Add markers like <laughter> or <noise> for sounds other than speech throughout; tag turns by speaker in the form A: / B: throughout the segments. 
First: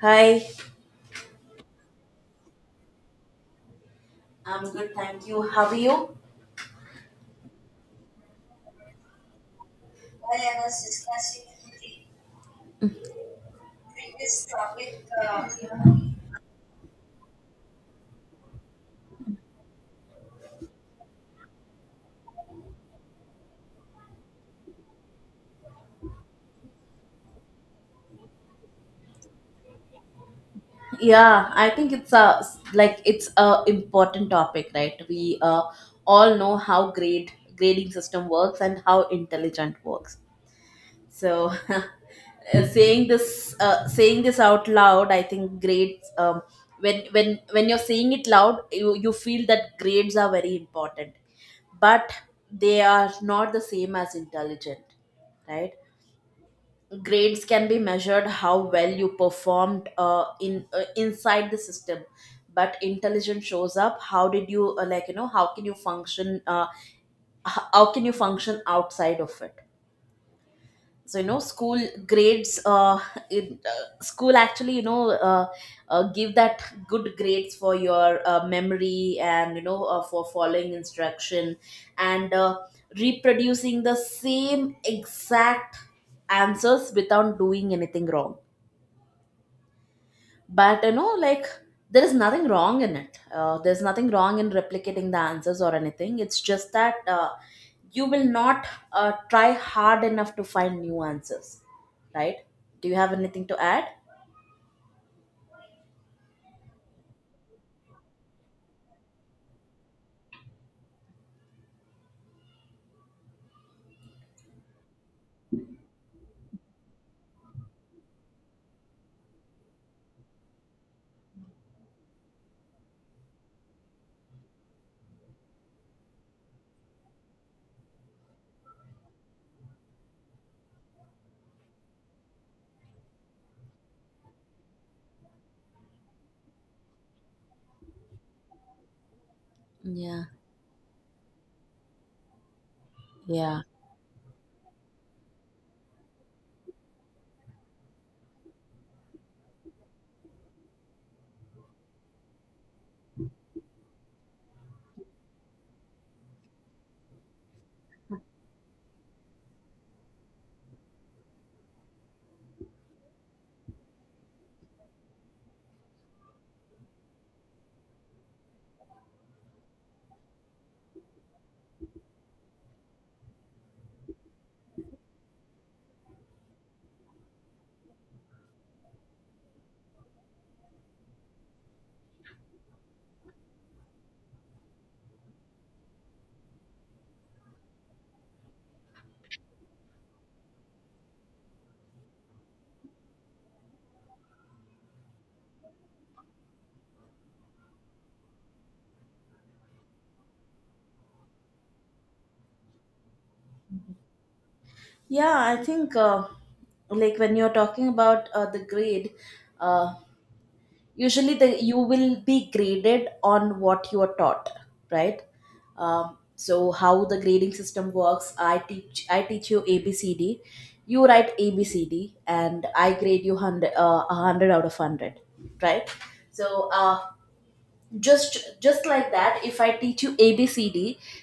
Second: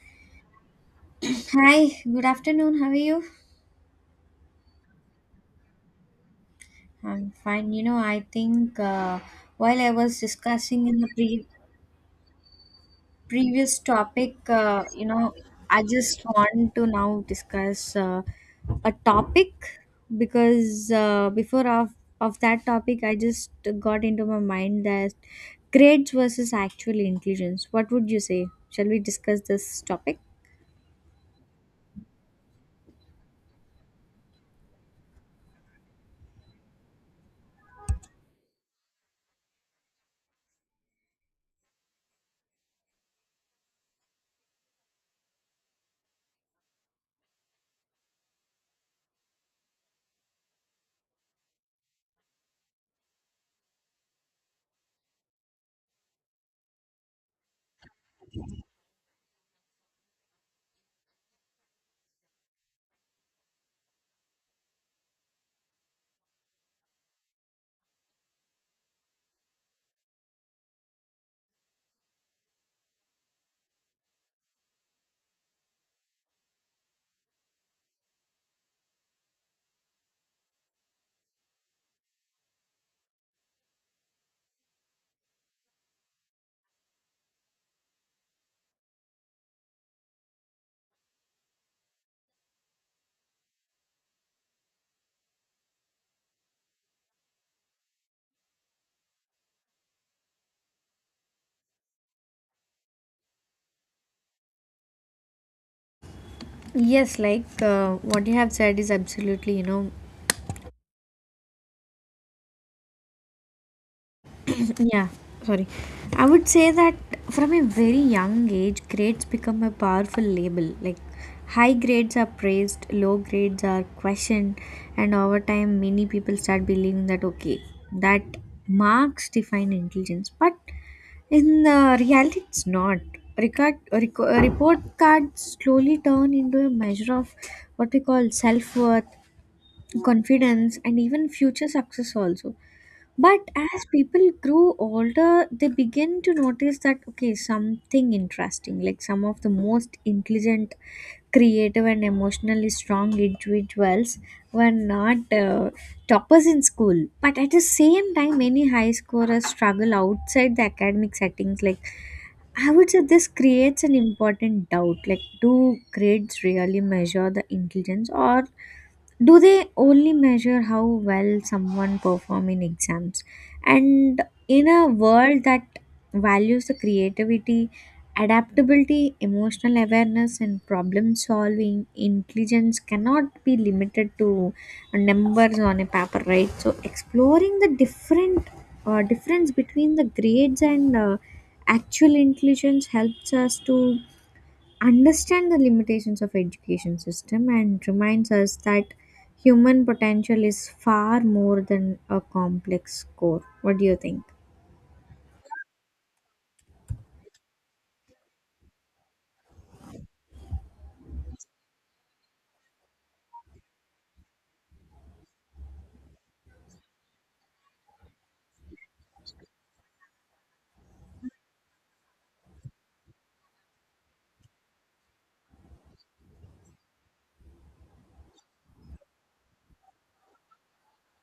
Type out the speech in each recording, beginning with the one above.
A: Hi.
B: Hi, good afternoon. How are you?
A: I'm good, thank you. How are you?
B: I'm fine. You know, I think while I was discussing in the previous topic, I just want to now discuss a topic because before of that topic, I just got into my mind that grades versus actual intelligence. What would you say? Shall we discuss this topic?
A: Yeah, I think it's a important topic, right? We all know how grade grading system works and how intelligent works. So, <laughs> saying this out loud, I think grades when you're saying it loud, you feel that grades are very important, but they are not the same as intelligent. Right. Grades can be measured how well you performed in inside the system, but intelligence shows up how did you like you know how can you function how can you function outside of it. So you know, school grades, school actually, give that good grades for your memory, and you know, for following instruction, and reproducing the same exact answers without doing anything wrong. But you know, like, there is nothing wrong in it, there's nothing wrong in replicating the answers or anything. It's just that you will not try hard enough to find new answers, right? Do you have anything to add?
B: Yes, like what you have said is absolutely, you know, <clears throat> Yeah, sorry. I would say that from a very young age, grades become a powerful label. Like, high grades are praised, low grades are questioned, and over time, many people start believing that okay, that marks define intelligence. But in the reality, it's not. Report cards slowly turn into a measure of what we call self worth,
A: Yeah,
B: confidence, and even future success also. But
A: yeah,
B: as people grow older, they begin to notice that, okay, something interesting, like some of the most intelligent, creative, and emotionally strong individuals were not toppers in school. But at the same time, many high scorers struggle outside the academic settings. Like, I would say this creates an important doubt. Like, do grades really measure the intelligence, or do they only measure how well someone perform in exams? And in a world that values the creativity, adaptability, emotional awareness, and problem solving, intelligence cannot be limited to numbers on a paper, right? So, exploring the different difference between the grades and actual intelligence helps us to understand the limitations of education system and reminds us that human potential is far more than a complex score. What do you think?
A: yeah, I think, like when you're talking about the grade, uh, usually the you will be graded on what you are taught, right? So how the grading system works, I teach you abcd, you write abcd and I grade you 100, 100 out of 100, right? So just like that, if I teach you abcd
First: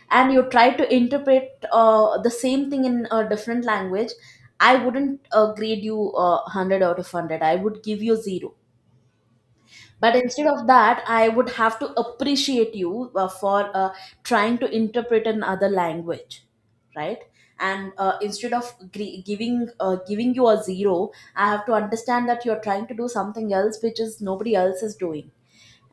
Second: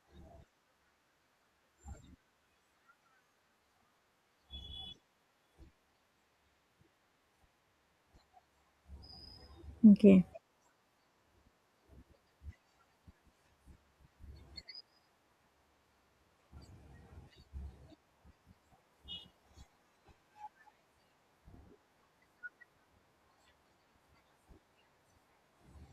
A: and you try to interpret the same thing in a different language, I wouldn't grade you 100 out of 100, I would give you 0. But
B: Okay.
A: instead of that, I would have to appreciate you for trying to interpret another language, right? And instead of giving you a zero, I have to understand that you're trying to do something else which is nobody else is doing.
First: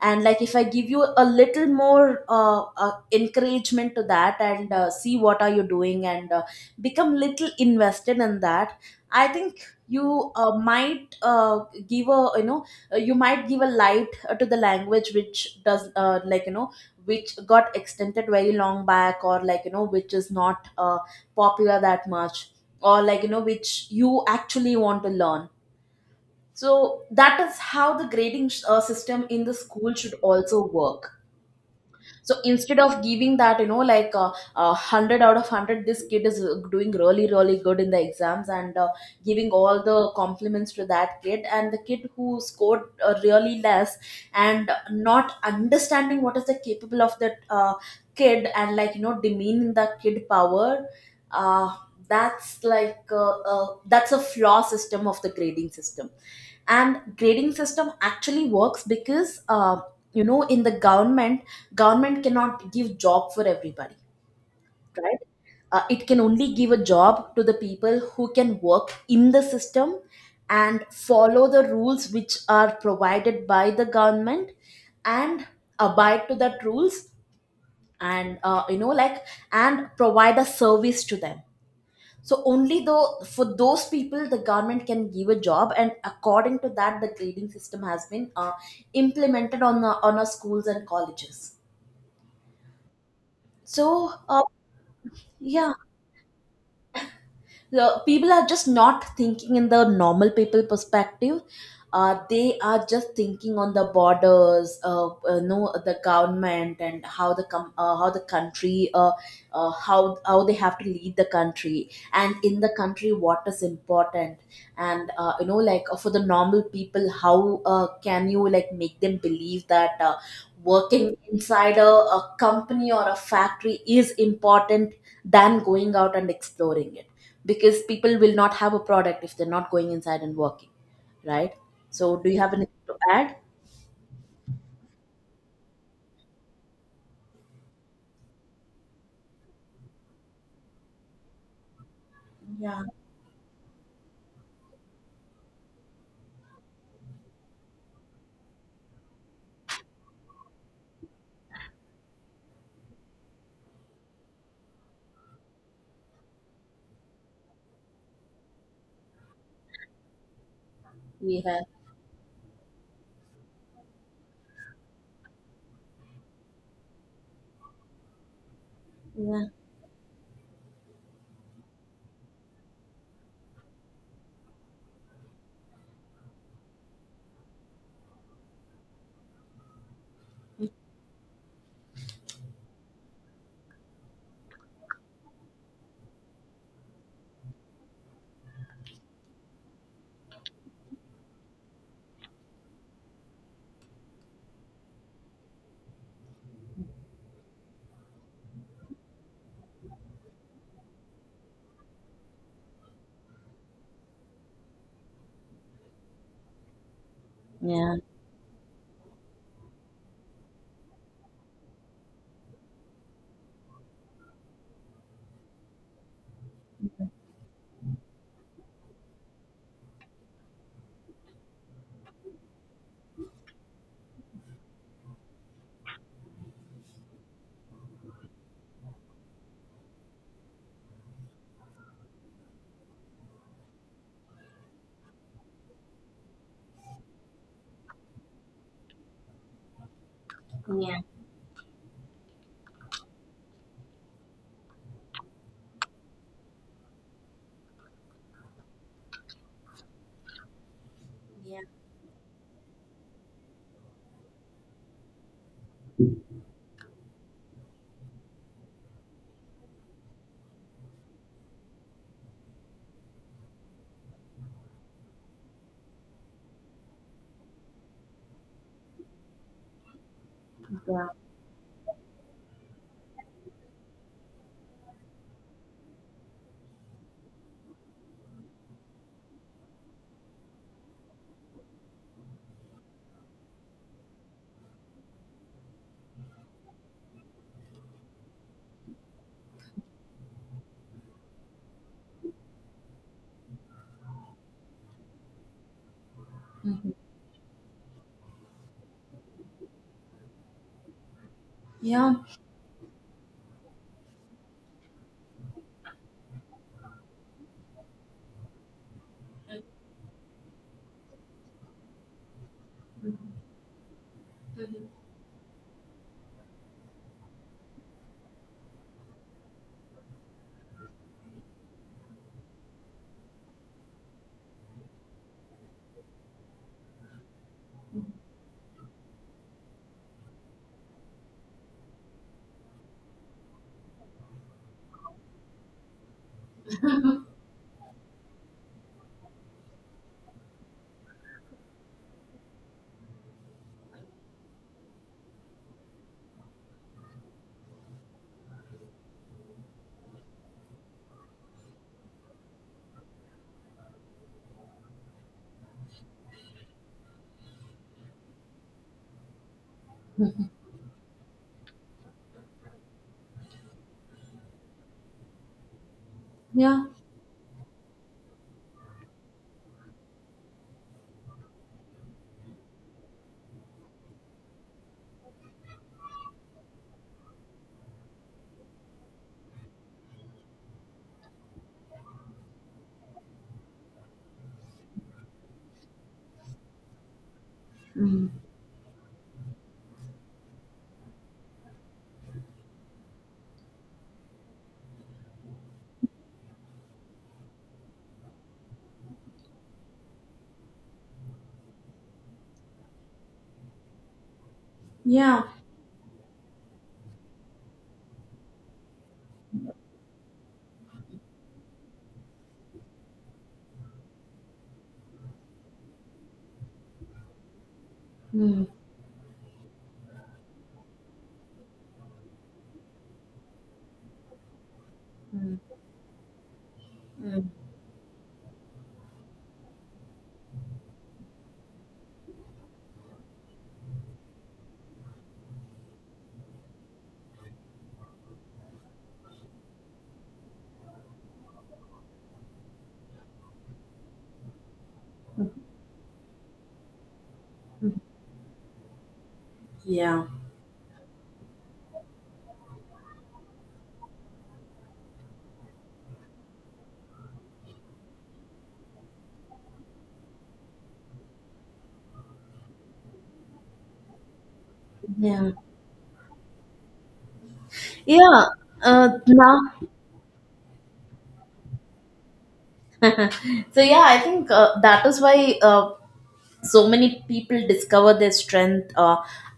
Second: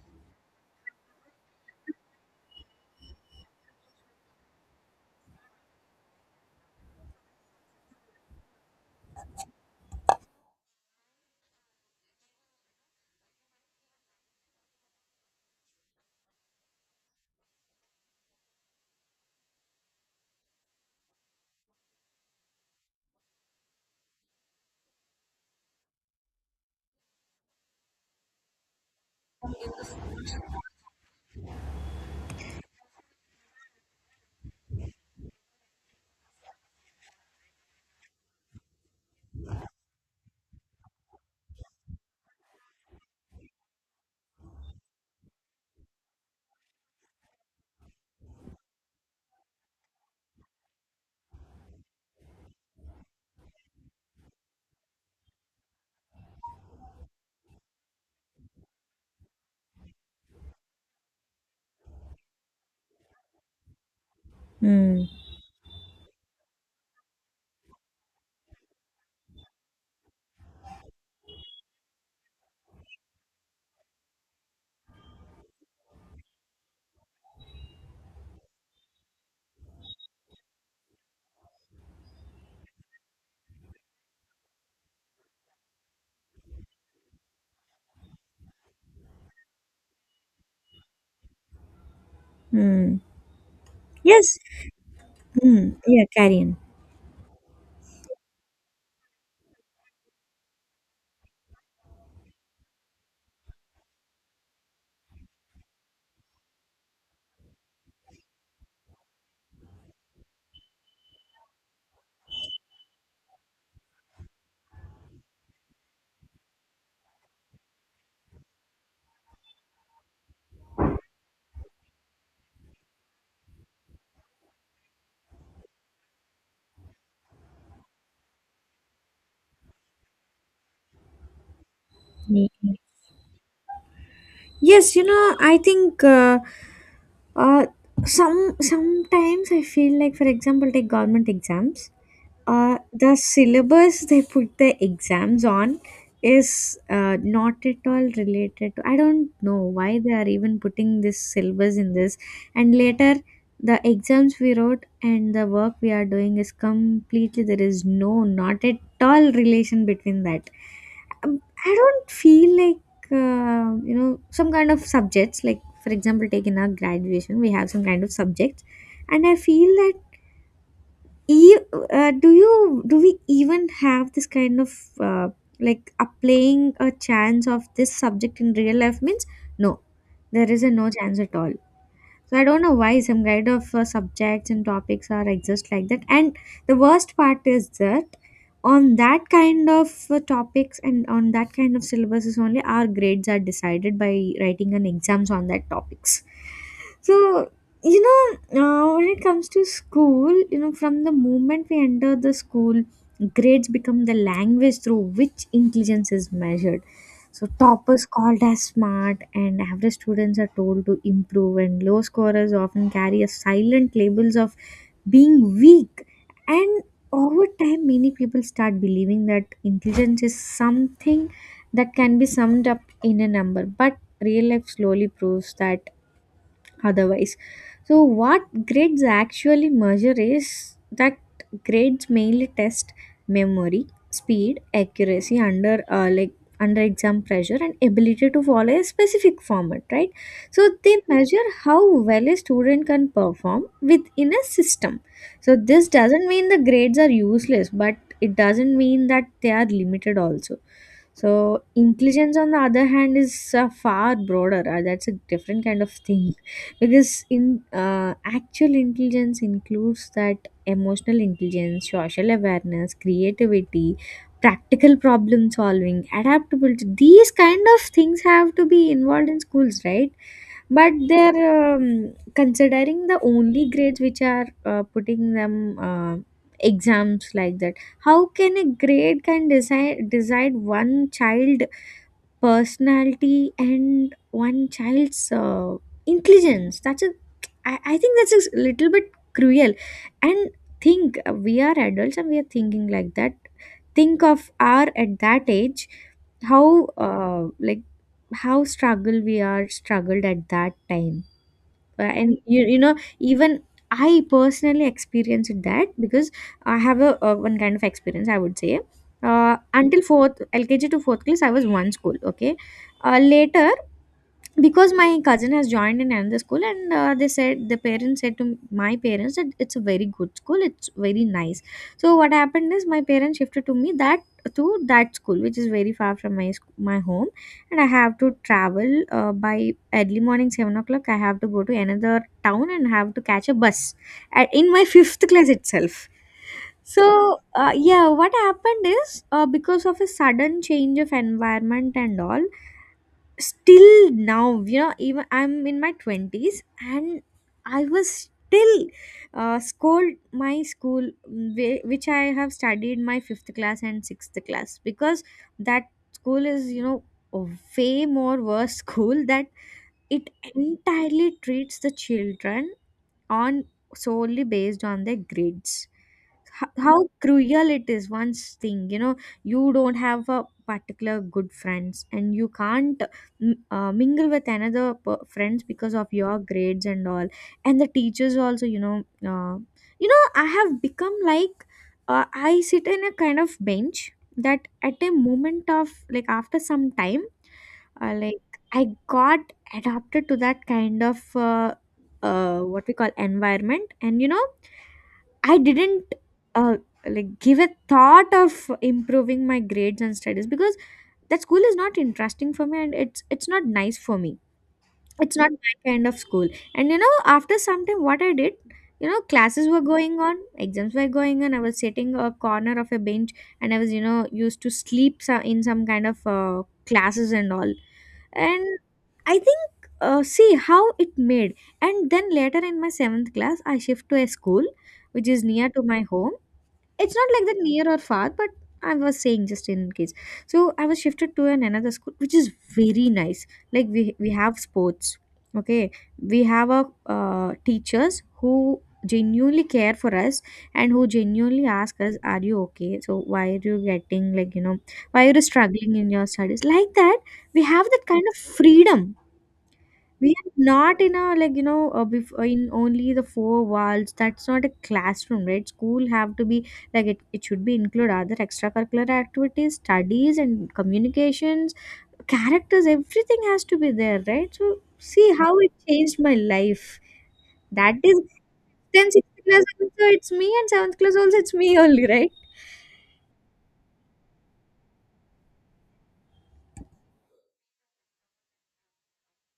A: And like, if I give you a little more encouragement to that, and see what are you doing, and become little invested in that, I think you might, give a you know you might give a light, to the language which does, like you know, which got extended very long back, or like you know, which is not popular that much, or like you know, which you actually want to learn. So that is how the grading system in the school should also work. So instead of giving that, you know, like, 100 out of 100 this kid is doing really really good in the exams, and giving all the compliments to that kid, and the kid who scored really less, and not understanding what is the capable of that kid, and like you know, demeaning the kid power, uh, that's a flaw system of the grading system. And grading system actually works because you know, in the government cannot give job for everybody,
B: Hmm.
A: right? It can only give a job to the people who can work in the system and follow the rules which are provided by the government, and abide to that rules, and you know like, and provide a service to them. So only though for those people the government can give a job, and according to that the grading system has been implemented on on our schools and colleges.
B: Hmm.
A: So
B: Yes. Hmm.
A: yeah,
B: Yeah, carry on.
A: the people are just not thinking in the normal people perspective. They are just thinking on the borders, know the government, and how how the country, how they have to lead the country, and in the country what is important. And you know like, for the normal people how can you like make them believe that working inside a company or a factory is important than going out and exploring it, because people will not have a product if they're not going inside and working, right? So, do you have
B: Mm.
A: anything to add?
B: Yes, you know, I think uh some sometimes I feel like, for example, take government exams. Uh,
A: Yeah.
B: the syllabus they put the exams on is not at all related to. I don't know why they are even putting this syllabus in this, and later the exams we wrote and the work we are doing is completely, there is no, not at all relation between that.
A: We have.
B: I don't feel like, like, you know, some kind of subjects, like for example take in our graduation we have some kind of subjects and I
A: Yeah.
B: feel that e- do you, do we even have this kind of uh, like applying a chance of this subject in real life means no, there is a no chance at all. So I don't know why some kind of subjects and topics are exist like that, and the worst part is that on that kind of topics and on that kind of syllabuses only our grades are decided by writing an exams on that topics. So, you know, when it comes to school, you know, from the moment we enter the school, grades become the language through which intelligence is measured. So
A: Yeah.
B: toppers called as smart and average students are told to improve, and low scorers often carry a silent labels of being weak. And over time many people start believing that intelligence is something that can be summed up in a number, but real life slowly proves that otherwise. So, what grades actually measure is that grades mainly test memory, speed, accuracy under under exam pressure and ability to follow a specific format, right? So
A: Yeah. Yeah.
B: they measure how well a student can perform within a system. So this doesn't mean the grades are useless, but it doesn't mean that they are limited also.
A: Yeah.
B: So intelligence, on the other hand, is far broader. That's a different kind of thing, <laughs> because in actual intelligence includes that emotional intelligence, social awareness, creativity, practical problem solving, adaptability. These kind of things have to be involved in schools, right? But they're considering the only grades which are putting them exams like that. How can a grade can decide one child personality and one child's intelligence? That's a, I think that's a little bit cruel. And think, we are adults and we are thinking like that. Think of our at that age, how
A: Mhm.
B: uh, like how struggle we are struggled at that time,
A: Yeah.
B: and you know, even I personally experienced that. Because I have a one kind of experience, I would say, until fourth, LKG to fourth class I was one school. Okay, later because my cousin has joined in another school and they said, the parents said to my parents that it's a very good school, it's very nice. So what happened is my parents shifted to me that, to that school which is very far from my my home, and I have to travel by early morning 7 o'clock I have to go to another town and have to catch a bus at, in my <laughs> fifth class itself. So yeah, what happened is because of a sudden change of environment and all, still now, you know, even I'm in my 20s and I was still scold my school, which I have studied my fifth class and sixth class, because that school is, you know, a way more worse <laughs> school, that it entirely treats the children on solely based on the grades. Ho-
A: Yeah.
B: how cruel it is. Once thing, you know, you don't have a particular good friends and you can't mingle with another friends because of your grades and all. And the teachers also, you know, uh, you know, I have become like, I sit in a kind of bench that at a moment of like after some time, uh,
A: Mm.
B: like I got adapted to that kind of what we call environment. And you know, I didn't uh, like give a thought of improving my grades and studies because that school is not interesting for me and it's not nice for me. It's
A: Yeah.
B: not my kind of school. And you know, after some time what I did, you know, classes were going on, exams were going on, I was sitting a corner of a bench and I was, you know, used to sleep in some kind of classes and all.
A: Mm.
B: And I think see how it made. And then later in my seventh class I shift to a school which is
A: Mm.
B: near to my home. It's not like
A: Mm.
B: that near or far, but I was saying just in case. So I was shifted to an another school which is very nice. Like, we have sports, okay, we have a teachers who genuinely care for us and who genuinely ask us, are you okay, so why are you getting like, you know, why are you struggling in your studies, like that we have
A: Mm.
B: that kind of freedom.
A: Yeah.
B: We are not in a, like, you know, before in only the four walls. That's not a classroom, right? School have to be like it. It should be include other extracurricular activities, studies, and communications, characters. Everything has to be there, right? So see
A: Yeah.
B: how it changed my life. That is,
A: Yeah.
B: then sixth
A: Now,
B: class also it's me and seventh class also it's me only, right?
A: <laughs> so yeah, I think that is why so many people discover their strength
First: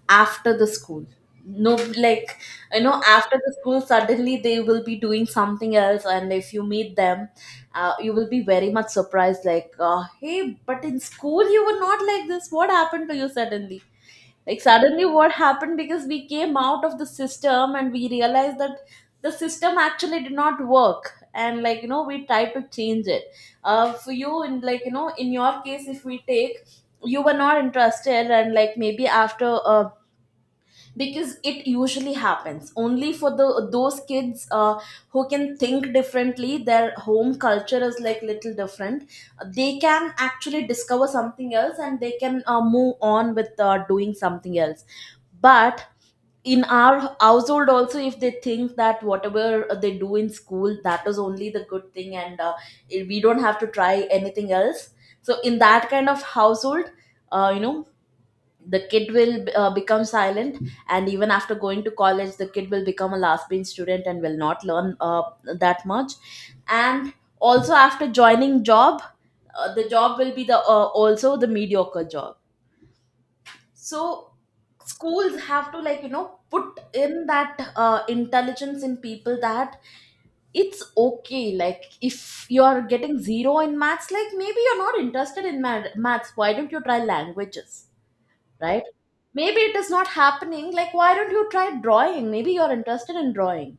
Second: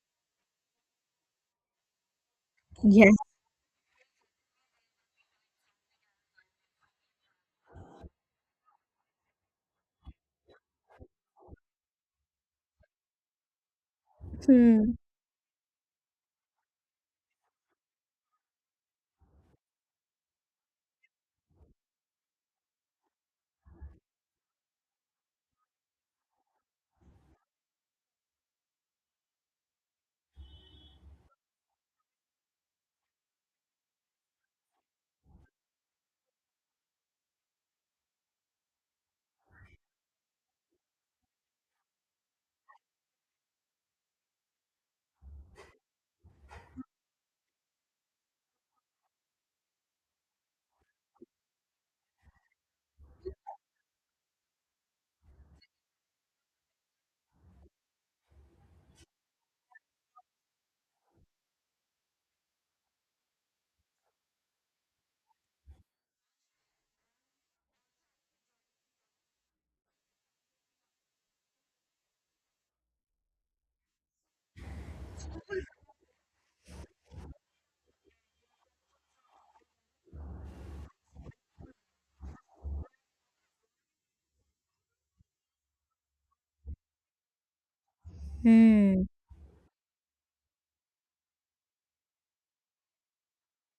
A: after the school. No, like, you know,
B: Yes.
A: after the school suddenly they will be doing something else, and if you meet them you will be very much surprised, like, hey, but in school you were not like this, what happened to you suddenly, like
B: Hmm.
A: suddenly what happened, because we came out of the system and we realized that the system actually did not work, and like you know, we tried to change it. For you, in like you know, in your case, if we take, you were not interested. And like, maybe after because it usually happens only for the those kids who can think differently, their home culture is like little different, they can actually discover something else, and they can move on with doing something else. But in our household also, if they think that whatever they do in school, that is only the good thing, and we don't have to try anything else, so in that kind of household, you know, the kid will become silent, and even after going to college the kid will become a last bench student and will not learn that much. And also after joining job, the job will be the also the mediocre job. So schools have to, like you know, put in that intelligence in people, that it's okay, like if you're getting zero in maths, like maybe you're not interested in maths, why don't you try languages, right?
B: Hmm.
A: Maybe it is not happening. Like, why don't you try drawing? Maybe you're interested in drawing.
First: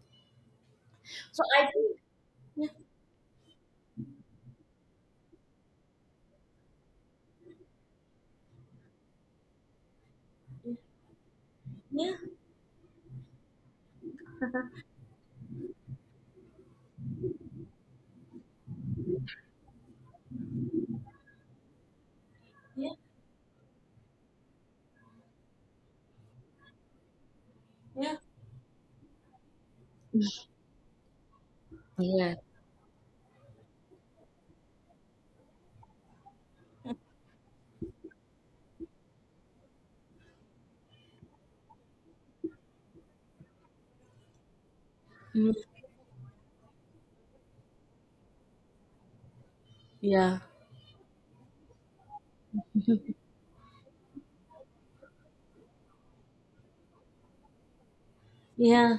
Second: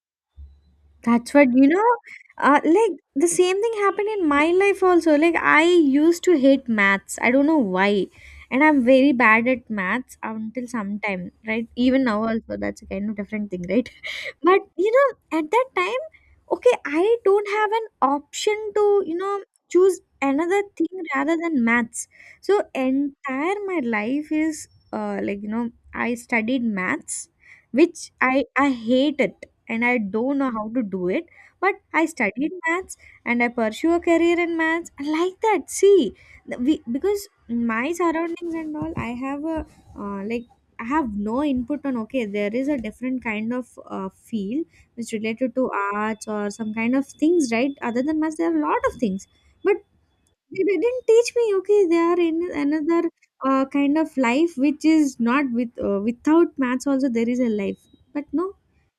B: That's
A: So
B: what,
A: I
B: you know.
A: think, yeah,
B: Like the same thing happened in my life also. Like I used to hate maths. I don't know why, and I'm very bad at maths until sometime. Right, even
A: yeah,
B: now also that's a kind of different thing, right? <laughs> But you know, at that time, okay, I don't have an option to, you know, choose another thing rather than maths. So
A: yeah,
B: entire my life is, uh, like, you know, I studied maths, which
A: yeah.
B: I hate it, and I don't know how to do it. But I
A: Yeah.
B: studied maths and I pursue a career in maths. I like that. See, the- we because my surroundings and all, I have a like I have no input on. Okay, there is a different kind of field which
A: Mm.
B: related to arts or some kind of things, right? Other than maths, there are a lot of things, but
A: Yeah.
B: they didn't teach me. Okay, they are in another kind of life which is not with without maths also there is a life, but no.
A: Yeah.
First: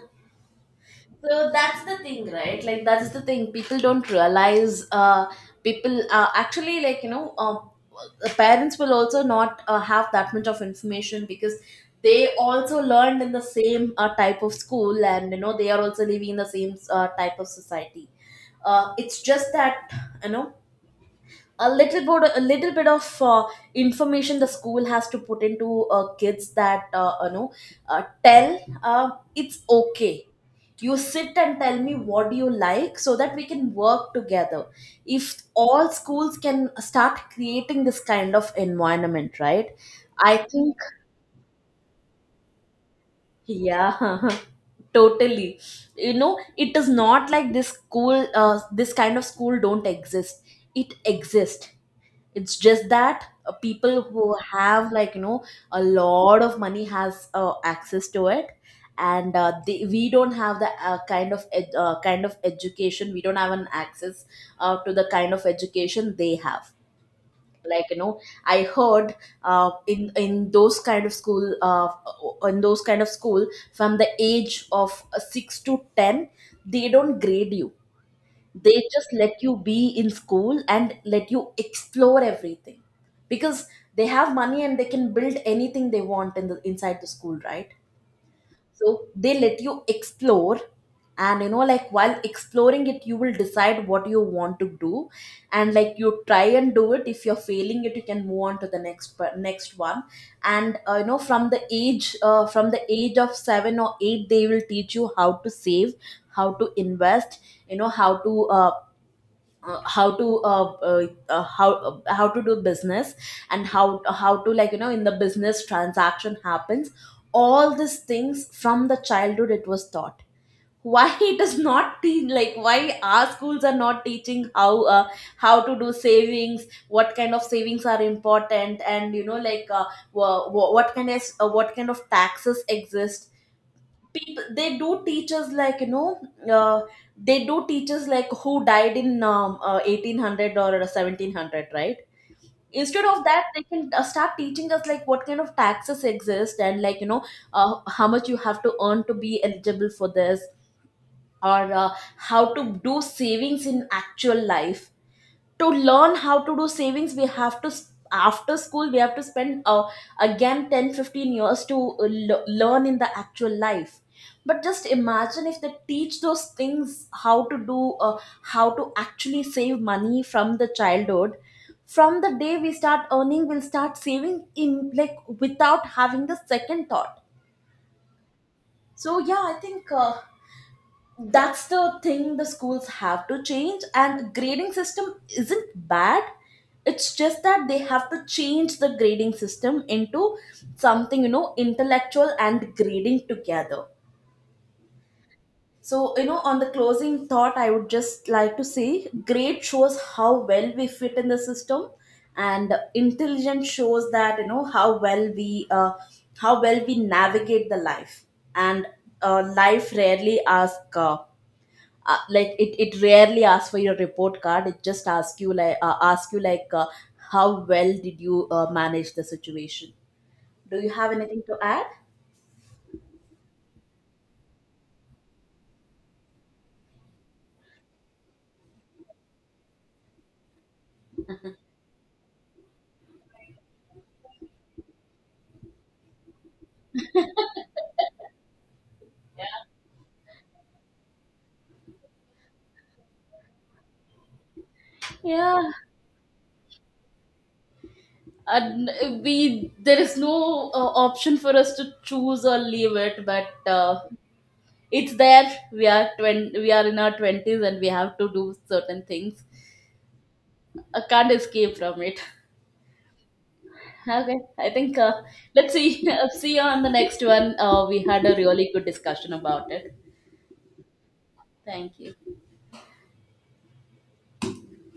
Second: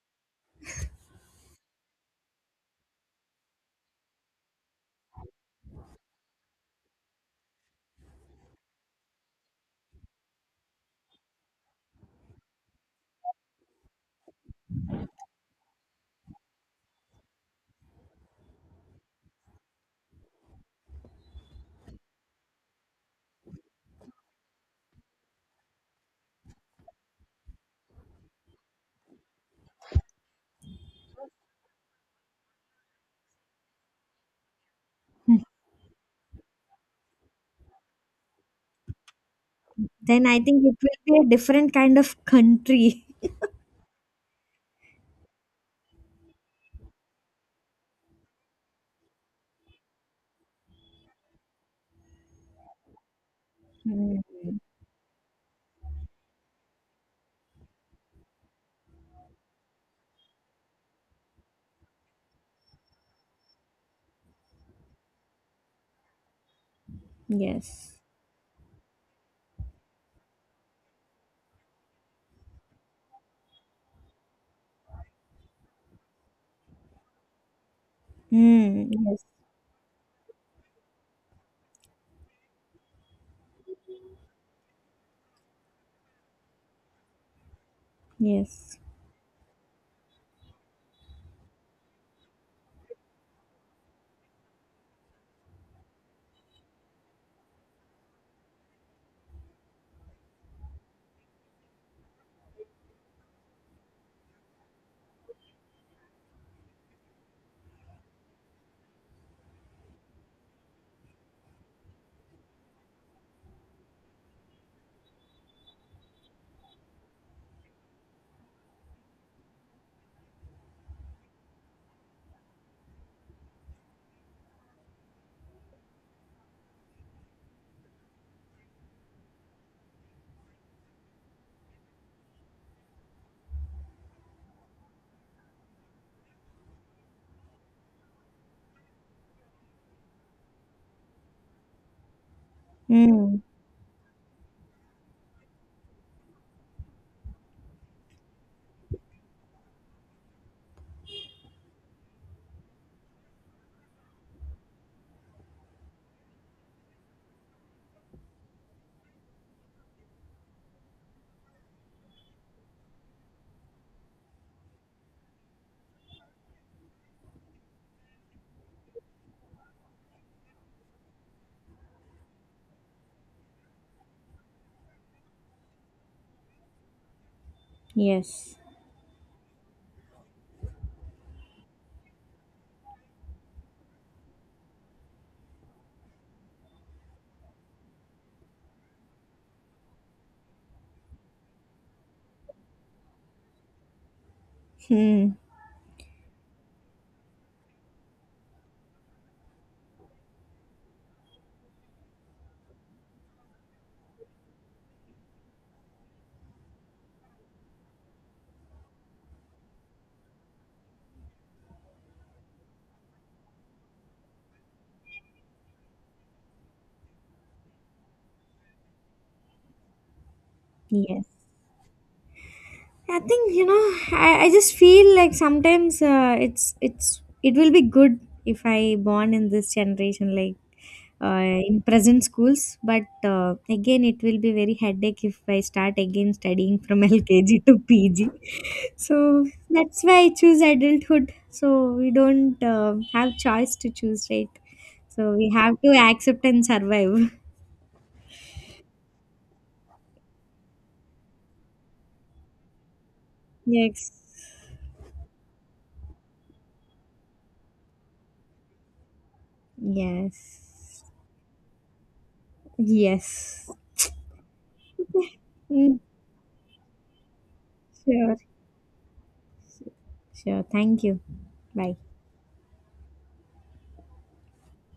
A: So that's the thing, right? Like that's the thing. People don't realize. People, actually, like you know, the parents will also not have that much of information, because they also learned in the same type of school, and you know they are also living in the same type of society. It's just that, you know, a little bit of, information the school has to put into kids, that you know, tell it's okay, you sit and tell me what do you like, so that we can work together. If all schools can start creating this kind of environment, right?
B: Then
A: I
B: I think
A: think,
B: it will be a different kind of country. <laughs>
A: yeah. <laughs> Totally. You know, it is not like this kind of school don't exist. It exists. It's just that people
B: Mm.
A: who have, like you know, a lot of money has access to it, and we don't have the kind of education, we don't have an access to the kind of education they have. Like
B: Yes.
A: you know, I heard uh, in in those kind of school uh, in those kind of school, from the age of 6 to 10, they don't grade you, they
B: Mm.
A: just
B: Yes.
A: let you be in school and let you explore everything, because they have money and they can build anything they want in the inside the school, right?
B: Yes.
A: So they let you explore, and you know like, while exploring it you will decide what you want to do, and like you try and do it, if you're failing it you can move on to the next one. And you know, from the age of 7 or 8, they will teach you how to save, how to invest, you know how to, how to how how to do business, and how to, like you know, in the business transaction happens. All these things from the childhood it was taught. Why, <laughs> it is not te- like why our schools are not teaching how, how to do savings, what kind of savings are important, and you know like, what kind of taxes exist. People They do teach us, like you know, uh, they do teach us like who died in 1800 or 1700, right? Instead of
B: Mm.
A: that they can start teaching us, like what kind of taxes exist, and like you know, how much you have to earn to be eligible for this, or how to do savings in actual life. To learn how to do savings, we have to s- after school we have to spend, again 10 15 years to learn in the actual life. But just imagine if they teach those things, how to do, uh, how to actually save money from the childhood, from the day we start earning we'll start saving, in, like, without having the second thought.
B: Yes.
A: So yeah, I think that's the thing, the schools have to change, and grading system isn't bad, it's just that they have to change the grading system into something, you know, intellectual and grading together.
B: Hmm.
A: So you know, on the closing thought, I would just like to say grade shows how well we fit in the system, and intelligence shows that you know how well we, navigate the life. And life rarely asks, it rarely asks for your report card, it just asks you, like, how well did you manage the situation. Do you have
B: Yes.
A: anything to add?
B: I think you know. I just feel like sometimes it's it will be good if I born in this generation, like in present schools. But again, it will be very headache if I start again studying from <laughs> LKG to PG. So that's why I choose adulthood. So we don't have choice to choose, right? So we
A: Yeah,
B: have to accept and survive. <laughs>
A: and we there is no option for us to choose or leave it, but
B: Yes.
A: it's there. We are we are in our 20s, and we have to do certain things. I
B: Yes.
A: can't escape from it.
B: Yes.
A: Okay, I think, let's
B: Mm,
A: see. <laughs> See you on the next one. We had
B: sure.
A: a really good discussion about it.
B: Sure. Thank you. Bye.
A: Thank you.